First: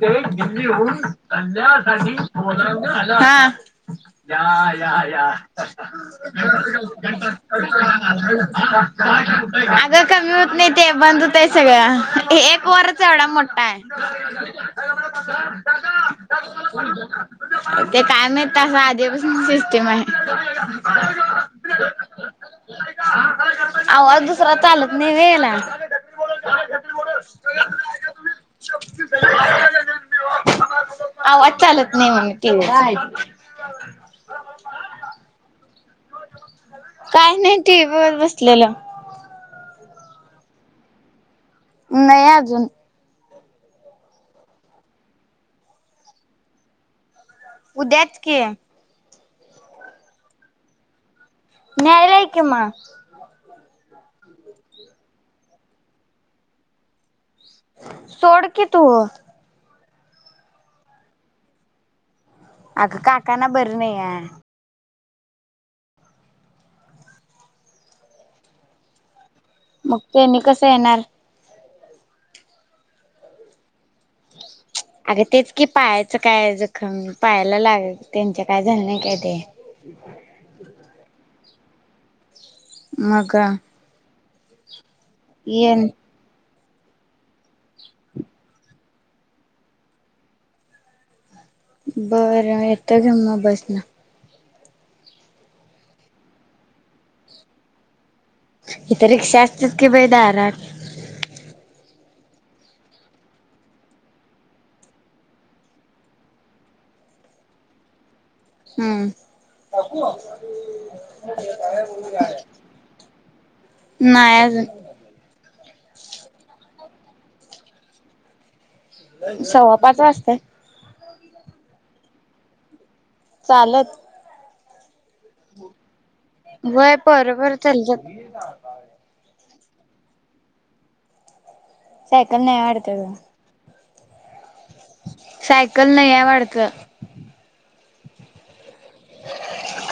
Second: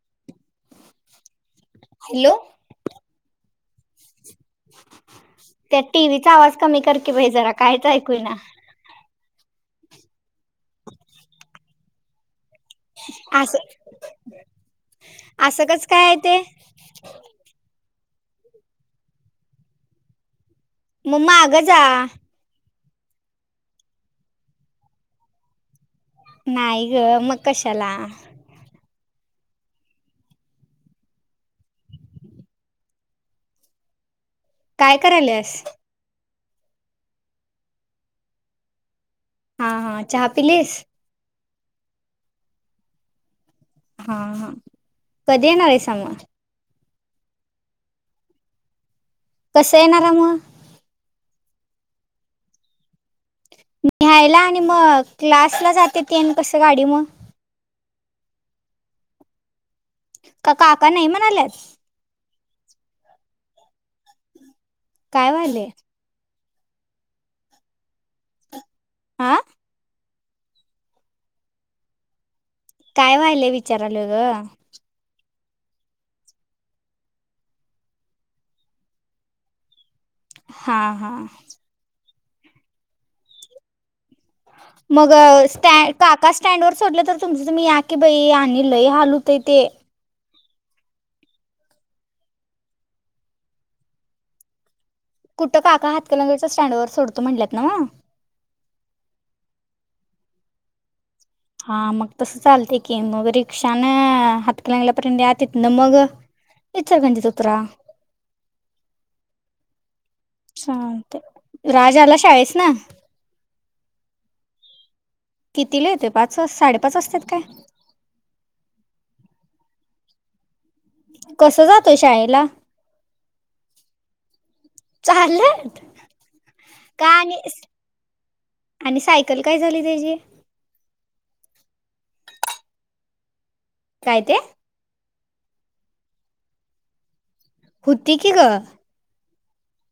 ते दिल्लीहून धंद्यासाठी हॅलो बोलाण्यात आलं या या या त्या टीव्हीचा आवाज कमी कर की बाई जरा कायच ऐकू ना अगं कमी होत नाही ते बंद होतय सगळं एक वरच एवढा मोठा असं आहे असं कसा काय आहे ते ते काय नाही आधीपासून सिस्टेम आहे मग माग जा आवज दुसऱ्यांचा चालत नाही हेला नाय ग मग कशाला आवाज चालत नाही [inaudible] काय कराल्यास काही नाही टीव्ही बघत बसलेलो हा हा चहा पिलीस नाही अजून हा हा कधी येणार आहेसा मग उद्याच की कसं येणारा मग न्यायला ये कि मग न्यायला आणि मग क्लासला जाते तेन कस गाडी मग सोड कि तू का काका नाही म्हणाल्यात अग काकांना बर नाही आहे काय व्हालय आ मग त्यांनी कसं येणार काय व्हालंय विचारालोय गं अगं तेच कि पायाच काय जखम पायाला लाग त्यांच्या काय झालं नाही काय ते हा हा मग मग येन स्टँ काका स्टँड वर सोडलं तर तुमचं तुम्ही या की बाई आणि लई हाल होतय ते बर येतो घे मग बसन कुठं काका हातकणंगलेच्या स्टँडवर सोडतो म्हणणल्यात न्हव इथ रिक्षा असतात की बाई दारात हा मग तसं चालतेय की मग रिक्षा न हातकणंगल्यापर्यंत या तिथन मग इचलकरंजीत उतरा हम्म चालतंय राज आला शाळेसन नाही अजून कितीला येतोय पाच वाज साडेपाच वाजतात काय सव्वा पाच वाजतात कसं जातोय शाळेला चालत चालत व्हय का पोर आणि पोर चालत जात्यात आणि सायकल काय झाली त्याची सायकल नाही वाढत गं काय ते सायकल नाहीया वाडत होती की गं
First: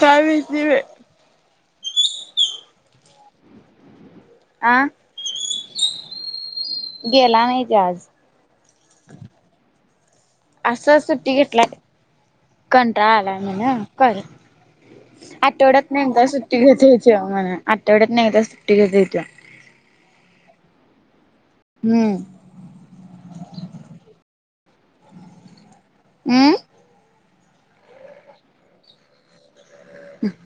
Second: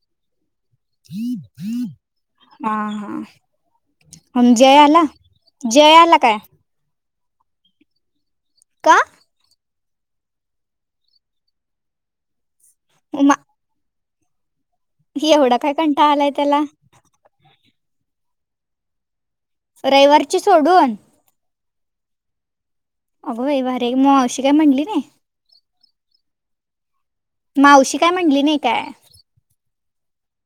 काय माहित नाही बाई हा हा हा मग जय आ आला जय आला काय गेला नाही तो आज का? असं सुट्टी घेतलाय कंटाळा आलाय मा- म्हण. कर एवढा काय आठवड्यातन कंटाळा एकदा आलाय त्याला सुट्टी घेतोय त्यो म्हण. आठवड्यातन एकदा सुट्टी घेतोय त्यो रविवारची सोडून. हम्म अग बाई भारी आहे की मग मावशी काय म्हणली नाही. हमं. मावशी काय म्हणली नाही काय?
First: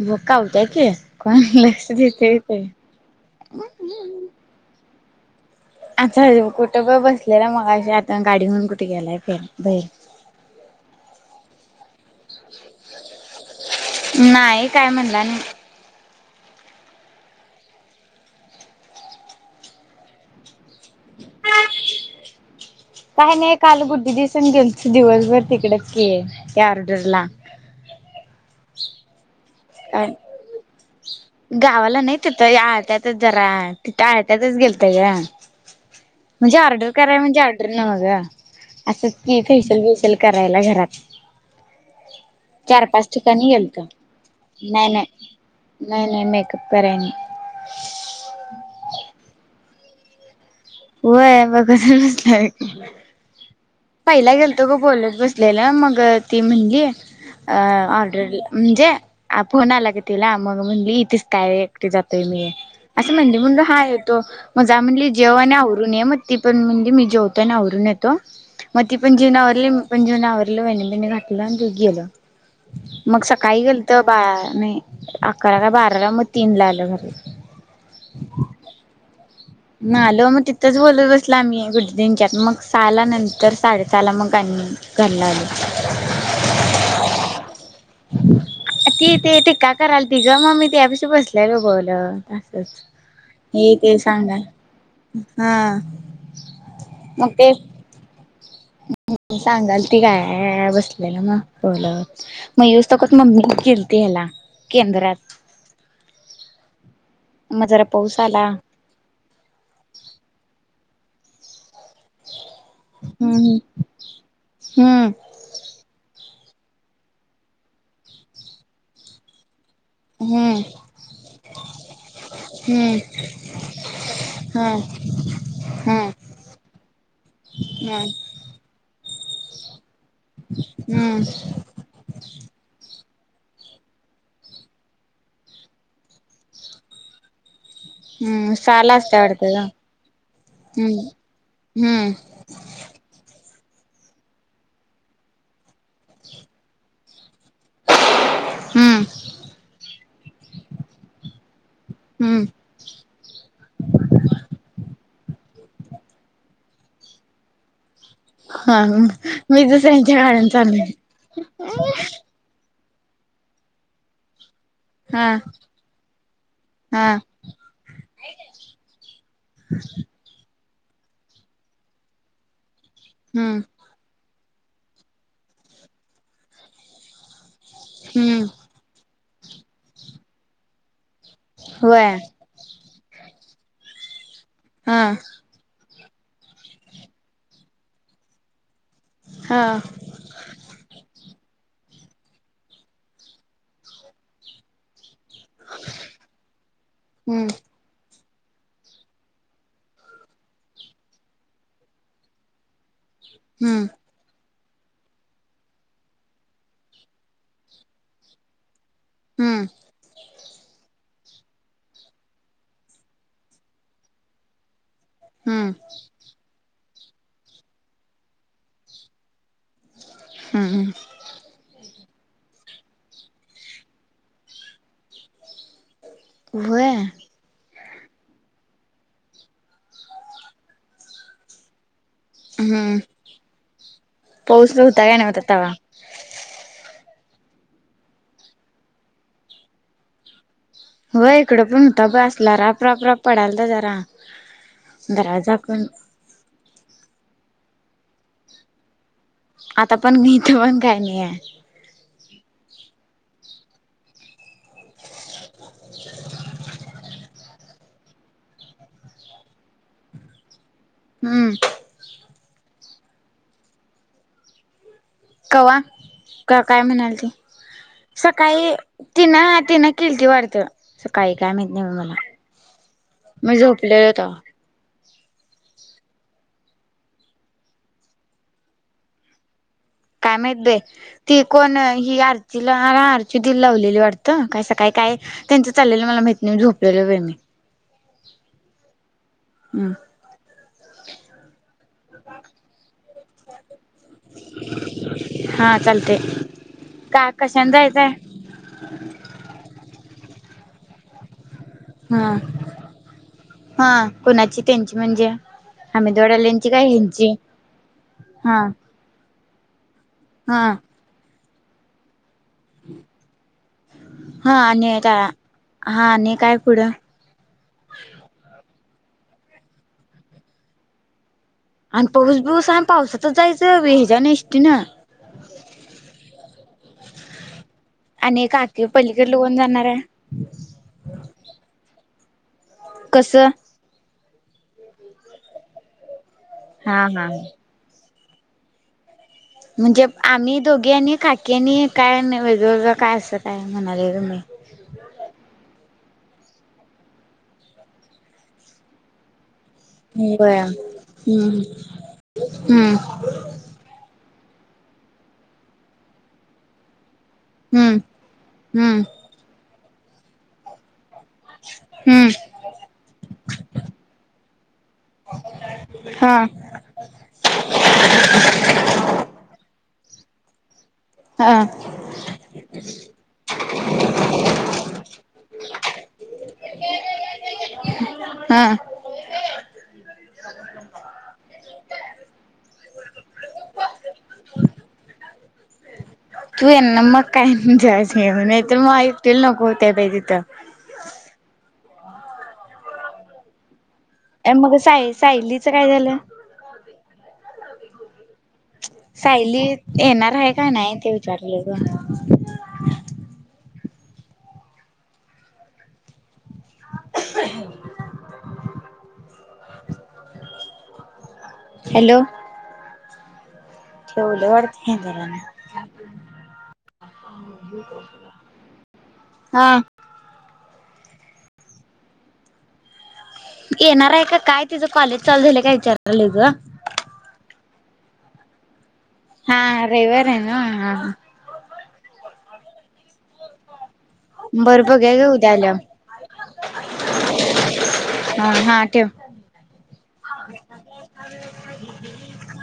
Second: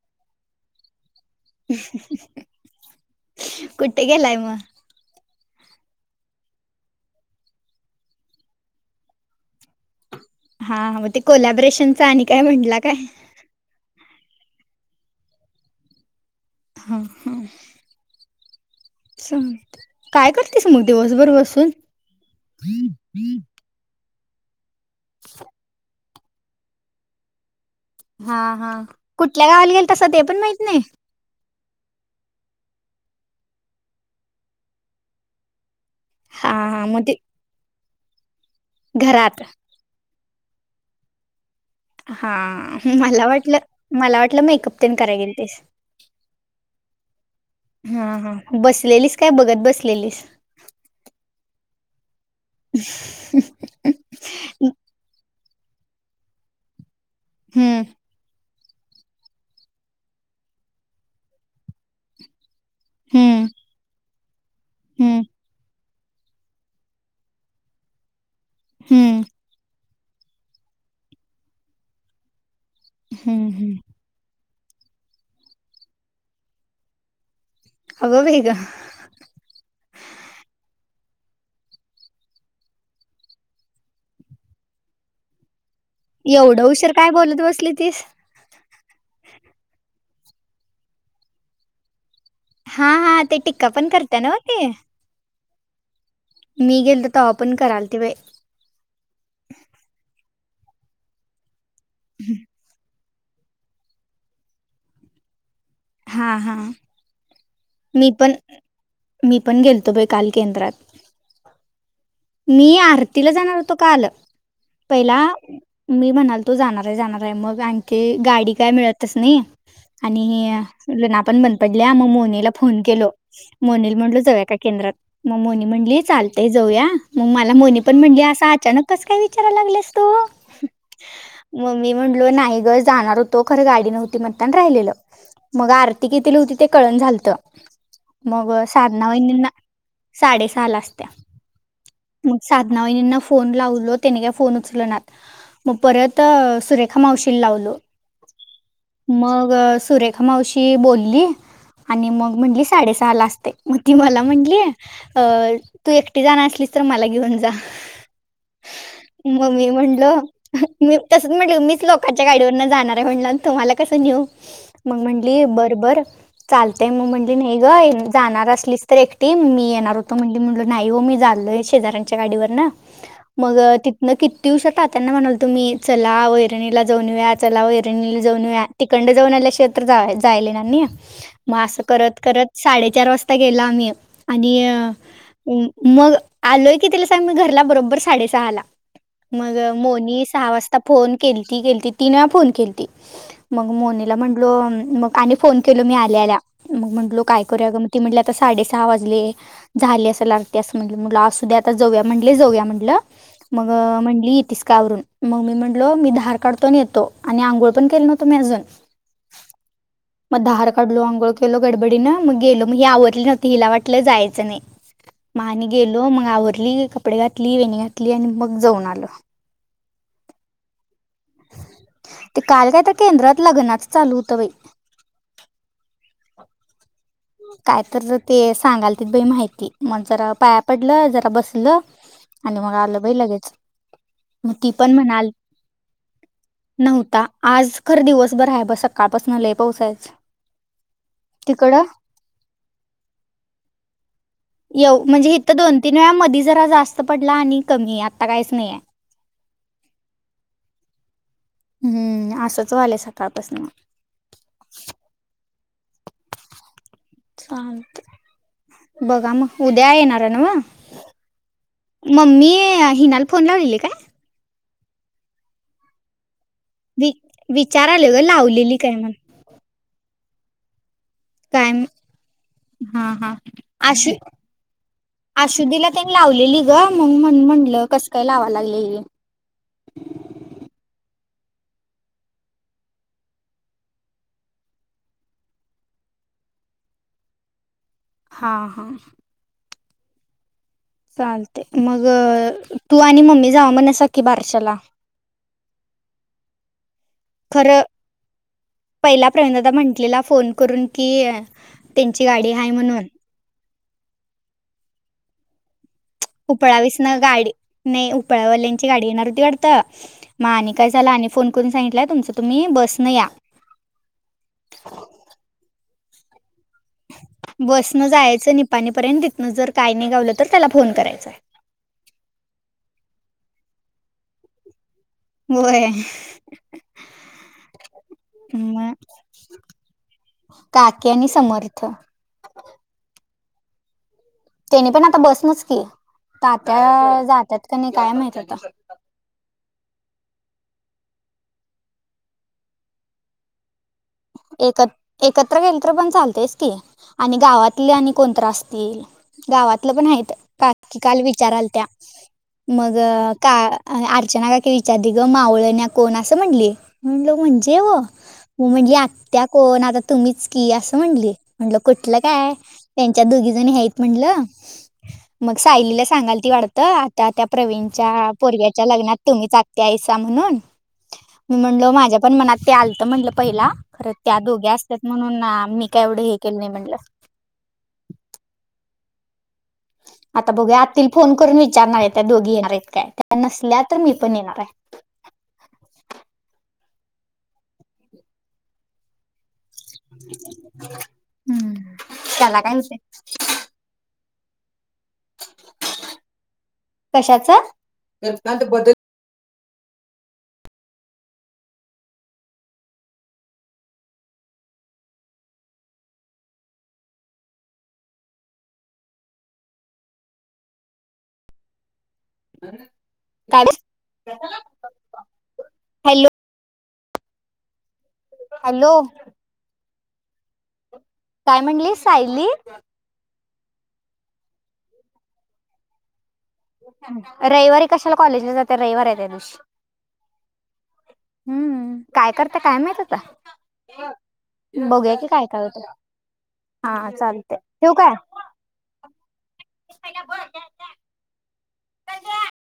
बकाव त्या्या क कोण लक्ष. कुठ गलाय म आच्छ कुठं प बसलेला मग अ आता गाडीहणून कुठे गेलाय फर बैर हा मग ते कोलॅबरेशनच आणि काय म्हटलं काय? नाही काय म्हणलं नाही. हां हां. च काय करतेस मग दिवसभर बसून काय नाही काल बुद्धी दिसन गेल दिवसभर तिकडच के या ऑर्डरला हा हा कुठल्या गावाला गेल तसं ते पण माहित नाही. गावाला नाही तथं आळत्यातच जरा तिथ आळत्यातच गेलत ग. हा म्हणजे हा ऑर्डर मग ते कराय म्हणजे ऑर्डर नघ अस की घरात फेशल बेशल करायला घरात हा चार पाच मला ठिकाणी वाटलं गेलतो मला वाट. नाही प्न नाही करायेल ते नाही नाही मेकअप कराय नाही ह हा. बसलेलीस काय बघत बसलेलीस. हो आहे मग कस? पहिला गेलतो ग बोलत बसलेला मग ती म्हणजे अ. हम्म म्हणजे फोन आला क तिला मग म्हण इथेच काय एकटे जातोय मी असं म्हणते हम्म म्हण हाय येतो मजा म्हणली हम्म जेव आणि ून मग ती पणणजे मी जेवताोय आणि आवरून येतो मग ती पण हम्म जेवनावरली पण जेवन आवरलं वन बणी घातलं आणि दोघी गेलं मग हम्म सकाळी हम्म गेल तर बा नाही अकरा का बाराला मग तीन ला आलं घरी अग बग नालो मग तिथंच बोलत बसला आम्ही गु दिंच्यात मग सा आला नंतर साडेस आला मग आणि कणारली एवढं उशर काय बोलत बसली तीस. ती ते तेका कराल ति ग मग मी त्यापेक्ष बसलाय लगवलं. असच हा हा ते टिक्का हे पण ते करत्या नव्ह सांगा ते हा. मी गेल तर ओपण कराल ते बाय. सांगाल ती काय बसलेला मग बोल मग तकत मम्मी खेलते ह्याला केंद्रात हा हा मग जरा मी पाऊस पण आला मी पण गेलतो बाई काल केंद्रात मी आरतीला जाणार हम्म होतो काल हम्म पहिला मी म्हणाल तो जाणार आहे जाणार आहे मग आणखी गाडी काय मिळतस नाही. हम्म आणि ल ना पण बंद पडल्या मग मोनीला फोन हम्म केलो. मोनील म्हटल जाऊया काय हम्म केंद्रात हम्म मग मोनी म्हणली हम्म चालतय जाऊया मग मला मोनी पण हम्म म्हणली. अस अचानक कस काय विचारय लाग असतो. हम्म. मम्मी म्हणलो नाही ग जाणार होतो खरं गाडी नव्हती मगताण राहिलेलं. मग आरती किथली होती ते कळण झालतं. मग हम्म सहाला साधना असते महिन वाटतं ग साडे सहा ला असत्या. हम्म हम्म साधना वाहिणींना फोन लावलो त्याने का फोन उचल ना मग परत सुरेखा मावशीला लावलो. हम्म मग सुरेखा मावशी बोलली आणि मग हम्म म्हटली साडेसहा ला असते. मग ती मला म्हटली, अ तू एकटी जाणार असलीस तर मला घेऊन जा. हा मी म्मी दुसऱ्यांच्या म्हटल गाड्यान चालले मी तसच म्हंटलं मीच लोकां गाडीवर जाणार आहे म्हण तुमला कसं नेऊ मग हा म्हंली बरं बर चालतय मग हा म्हंटली नाही ग जाणार असलीच तर एकटी मी येणार होतो,, म्हण, म्हटलो, नाही हो मी चालोय शेजऱ्यांच्या गाडीवर नं मग हम्म ति न किती दिवसात त्यांत्याना म्हणालतो तुम्ही चला वैरणीला जाऊन या्वया, चला वैरणीला जाऊन हम्म या्वया. तिखंड जाऊन आल्या क्षेत्र जायले एणार नाही, मग असं होय करत करत साडेचार वाजता गेला आम्ही, आणि हां मग, आलोय की ति ला सांग मी घरला,, बरोबर साडेसहा ला मग, हा मोनी सहा वाजता आता फोन केल ती, केलती, तिन वेळा फोन केलती, मग मोनीला म्हटलो मग आणि फोन केलो मी आल्याआल्या, मग म्हंटलो काय हम्म करूया गळ मग ती म्हटली आता साडे सहा वाजले. झाली असंल आरती, असं म्हणलं असूंदे जाऊया म्हटले जाऊया म्हटलं मग हम्म म्हणली इतीच काय आवरून, मग मी म्हटलो, मी धार काढतोन येतो, आणि आंघोळ पण केले नव्हतो मी अजून हम्म मग धार काढलो, आंोळ केलो, गडबडीनं मग गेलो, मग ही आवरली नव्हती, हिला वाटलं जायचं नाही. मा आणि हम्म गेलो, मग आवरली, कपडे घातली, वेणी घातली, आणि मग जाऊन आलो. हम् ह ते काल काय तर केंद्रात लग्नाच चालू होतं बाई. वय काय तर ते सांगाल तीत बई माहिती, मग जरा पाया पडलं, जरा बसलं आणि मग हम्म आलं भई लगेच, मग ती पाऊस होता पण काय म्हणाली नव्हता तवा नव्हता,, आज खरं दिवस बर आहे बग,, सकाळपासन लय पाऊस हाय आज. होय, इकडं पण होता बाई आसला, रापरापराप पडाला त जरा येऊ, म्हणजे इथ जरा दोन तीन वेळा मधी जरा जास्त पडला, आणि कमी, आता काहीच नाही आहे. आता पण घहीत पण काय नाही आहे. हम्म,, असंच वालंय सकाळपासन चालतय,, बघा मग, उद्या येणार ना वा हम्म मम्मी, हिनाला फोनला लावलेली काय कवा्हा,, का काय वि म्हणाल ती,, विचाराले ग सकाळी लावलेली काय म्हण तिन तिन किलती वाढत, काही काय माहत नाही म मला, हा हा मी आशु झोपलेलं तवा आशुदीला त्यांन लावलेली ग, मग म्हटलं कसं काय लावाव लागले ही काय माहीत बई. ती कोण ही, आरतीला, आरती दिला लावलेली वाटतं, कायसं काय काय त्यांचं चालेलं मला माहिती नाही, झोपलेलं व मी हा हा हं चाल मग,, तू आणि मम्मी जावा म्हणसा की बारशाला हा चालतय. का, कशाने खरं जायचंय पहिला प्रवीणदादा म्हटलेला फोन करून की, त्यांची हा गाडी आहे म्हणून हा, कुणाची त्यांची म्हणजे? आम्ही देवड्याले उपळावीस ना गाडी, नाही हा उपळावाल्यांची गाडी येणार होती वाडत, म हा आणि काय झाल आणि फोन करून सांगितलंय तुमचं तुम्ही बसन या. हा आणि काय हा आणि काय पुढं? बसनं जायचं निपाणीपर्यंत तिथनं जर काय नाही गावलं तर त्याला फोन करायचाय. आणि पाऊस बीऊस आणि पावसातनच जायचं ह्याचान एसाटिन. होय, आणि काकी म. पलीकडलं कोण जाणार आहे काकी आणि समर्थ. कसं? त्यानी पण आता बसनचकी हा तात्या हा जातात का नाही काय माहित आता. म्हणजे आम्ही दोघी आणि काकी आणि काय वेगवेगळ काय असं काय म्हणाले तुम्ही. एकत, एकत्र गेल तर पण चालतेच की आणि गावातले आणि कोणतर असतील. गावातलं पण आहेत होय काकी काल हम्म विचाराल त्या हम्म मग का अर्चना काकी विचार ती ग मावळ न कोण असं म्हणली म्हण जेव हम्म म म्हणली हम्म आत्या कोण आता तुम्हीच की असं म्हटली. म्हंटलं कुठलं हम्म काय त्यांच्या दोघी जण हत म्हंटल मग सायलीला हा सगाल ती वाटत आता त्या प्रवीणच्या पोरग्याच्या लग्नात तुम्हीच आत्या आयसा म्हणून. मी हा म्हणल माझ्या पण मनात ते आलत म्हटलं पहिला. खरं त्या दोघी असतात म्हणून मी काय एवढं हे केलं नाही म्हटलं. हा.. आता बघुया आतील फोन करून विचारणार आहे त्या दोघी येणार आहेत काय त्या नसल्या तर मी पण येणार आहे. तू आहेना मग काय जायच नाहीत मग ऐकतील नको होतय मग तिथं. हम्म, त्याला काय म्ह मग सा सायलीचं काय झालं? कशाचा? सायली येणार आहे का नाही ते विचारले ग. [inaudible] हॅलो. कालच. ठेवले वाडत नाही जरा. Hello hello. हा. काय म्हणली सायली? येणार आहे का काय तिचं कॉलेज चालू झालंय काय विचार राहिली ग. रविवारी कशाला कॉलेजला जाते रविवारी हा रविवारे हायना हा. हम्म काय करते काय माहित आता? बरं बघूया घे बघुयाकी काय, उद्या काय होते आल्यावर चालते. ठिव काय? हा, हा, ठेव. का ब [unintelligible]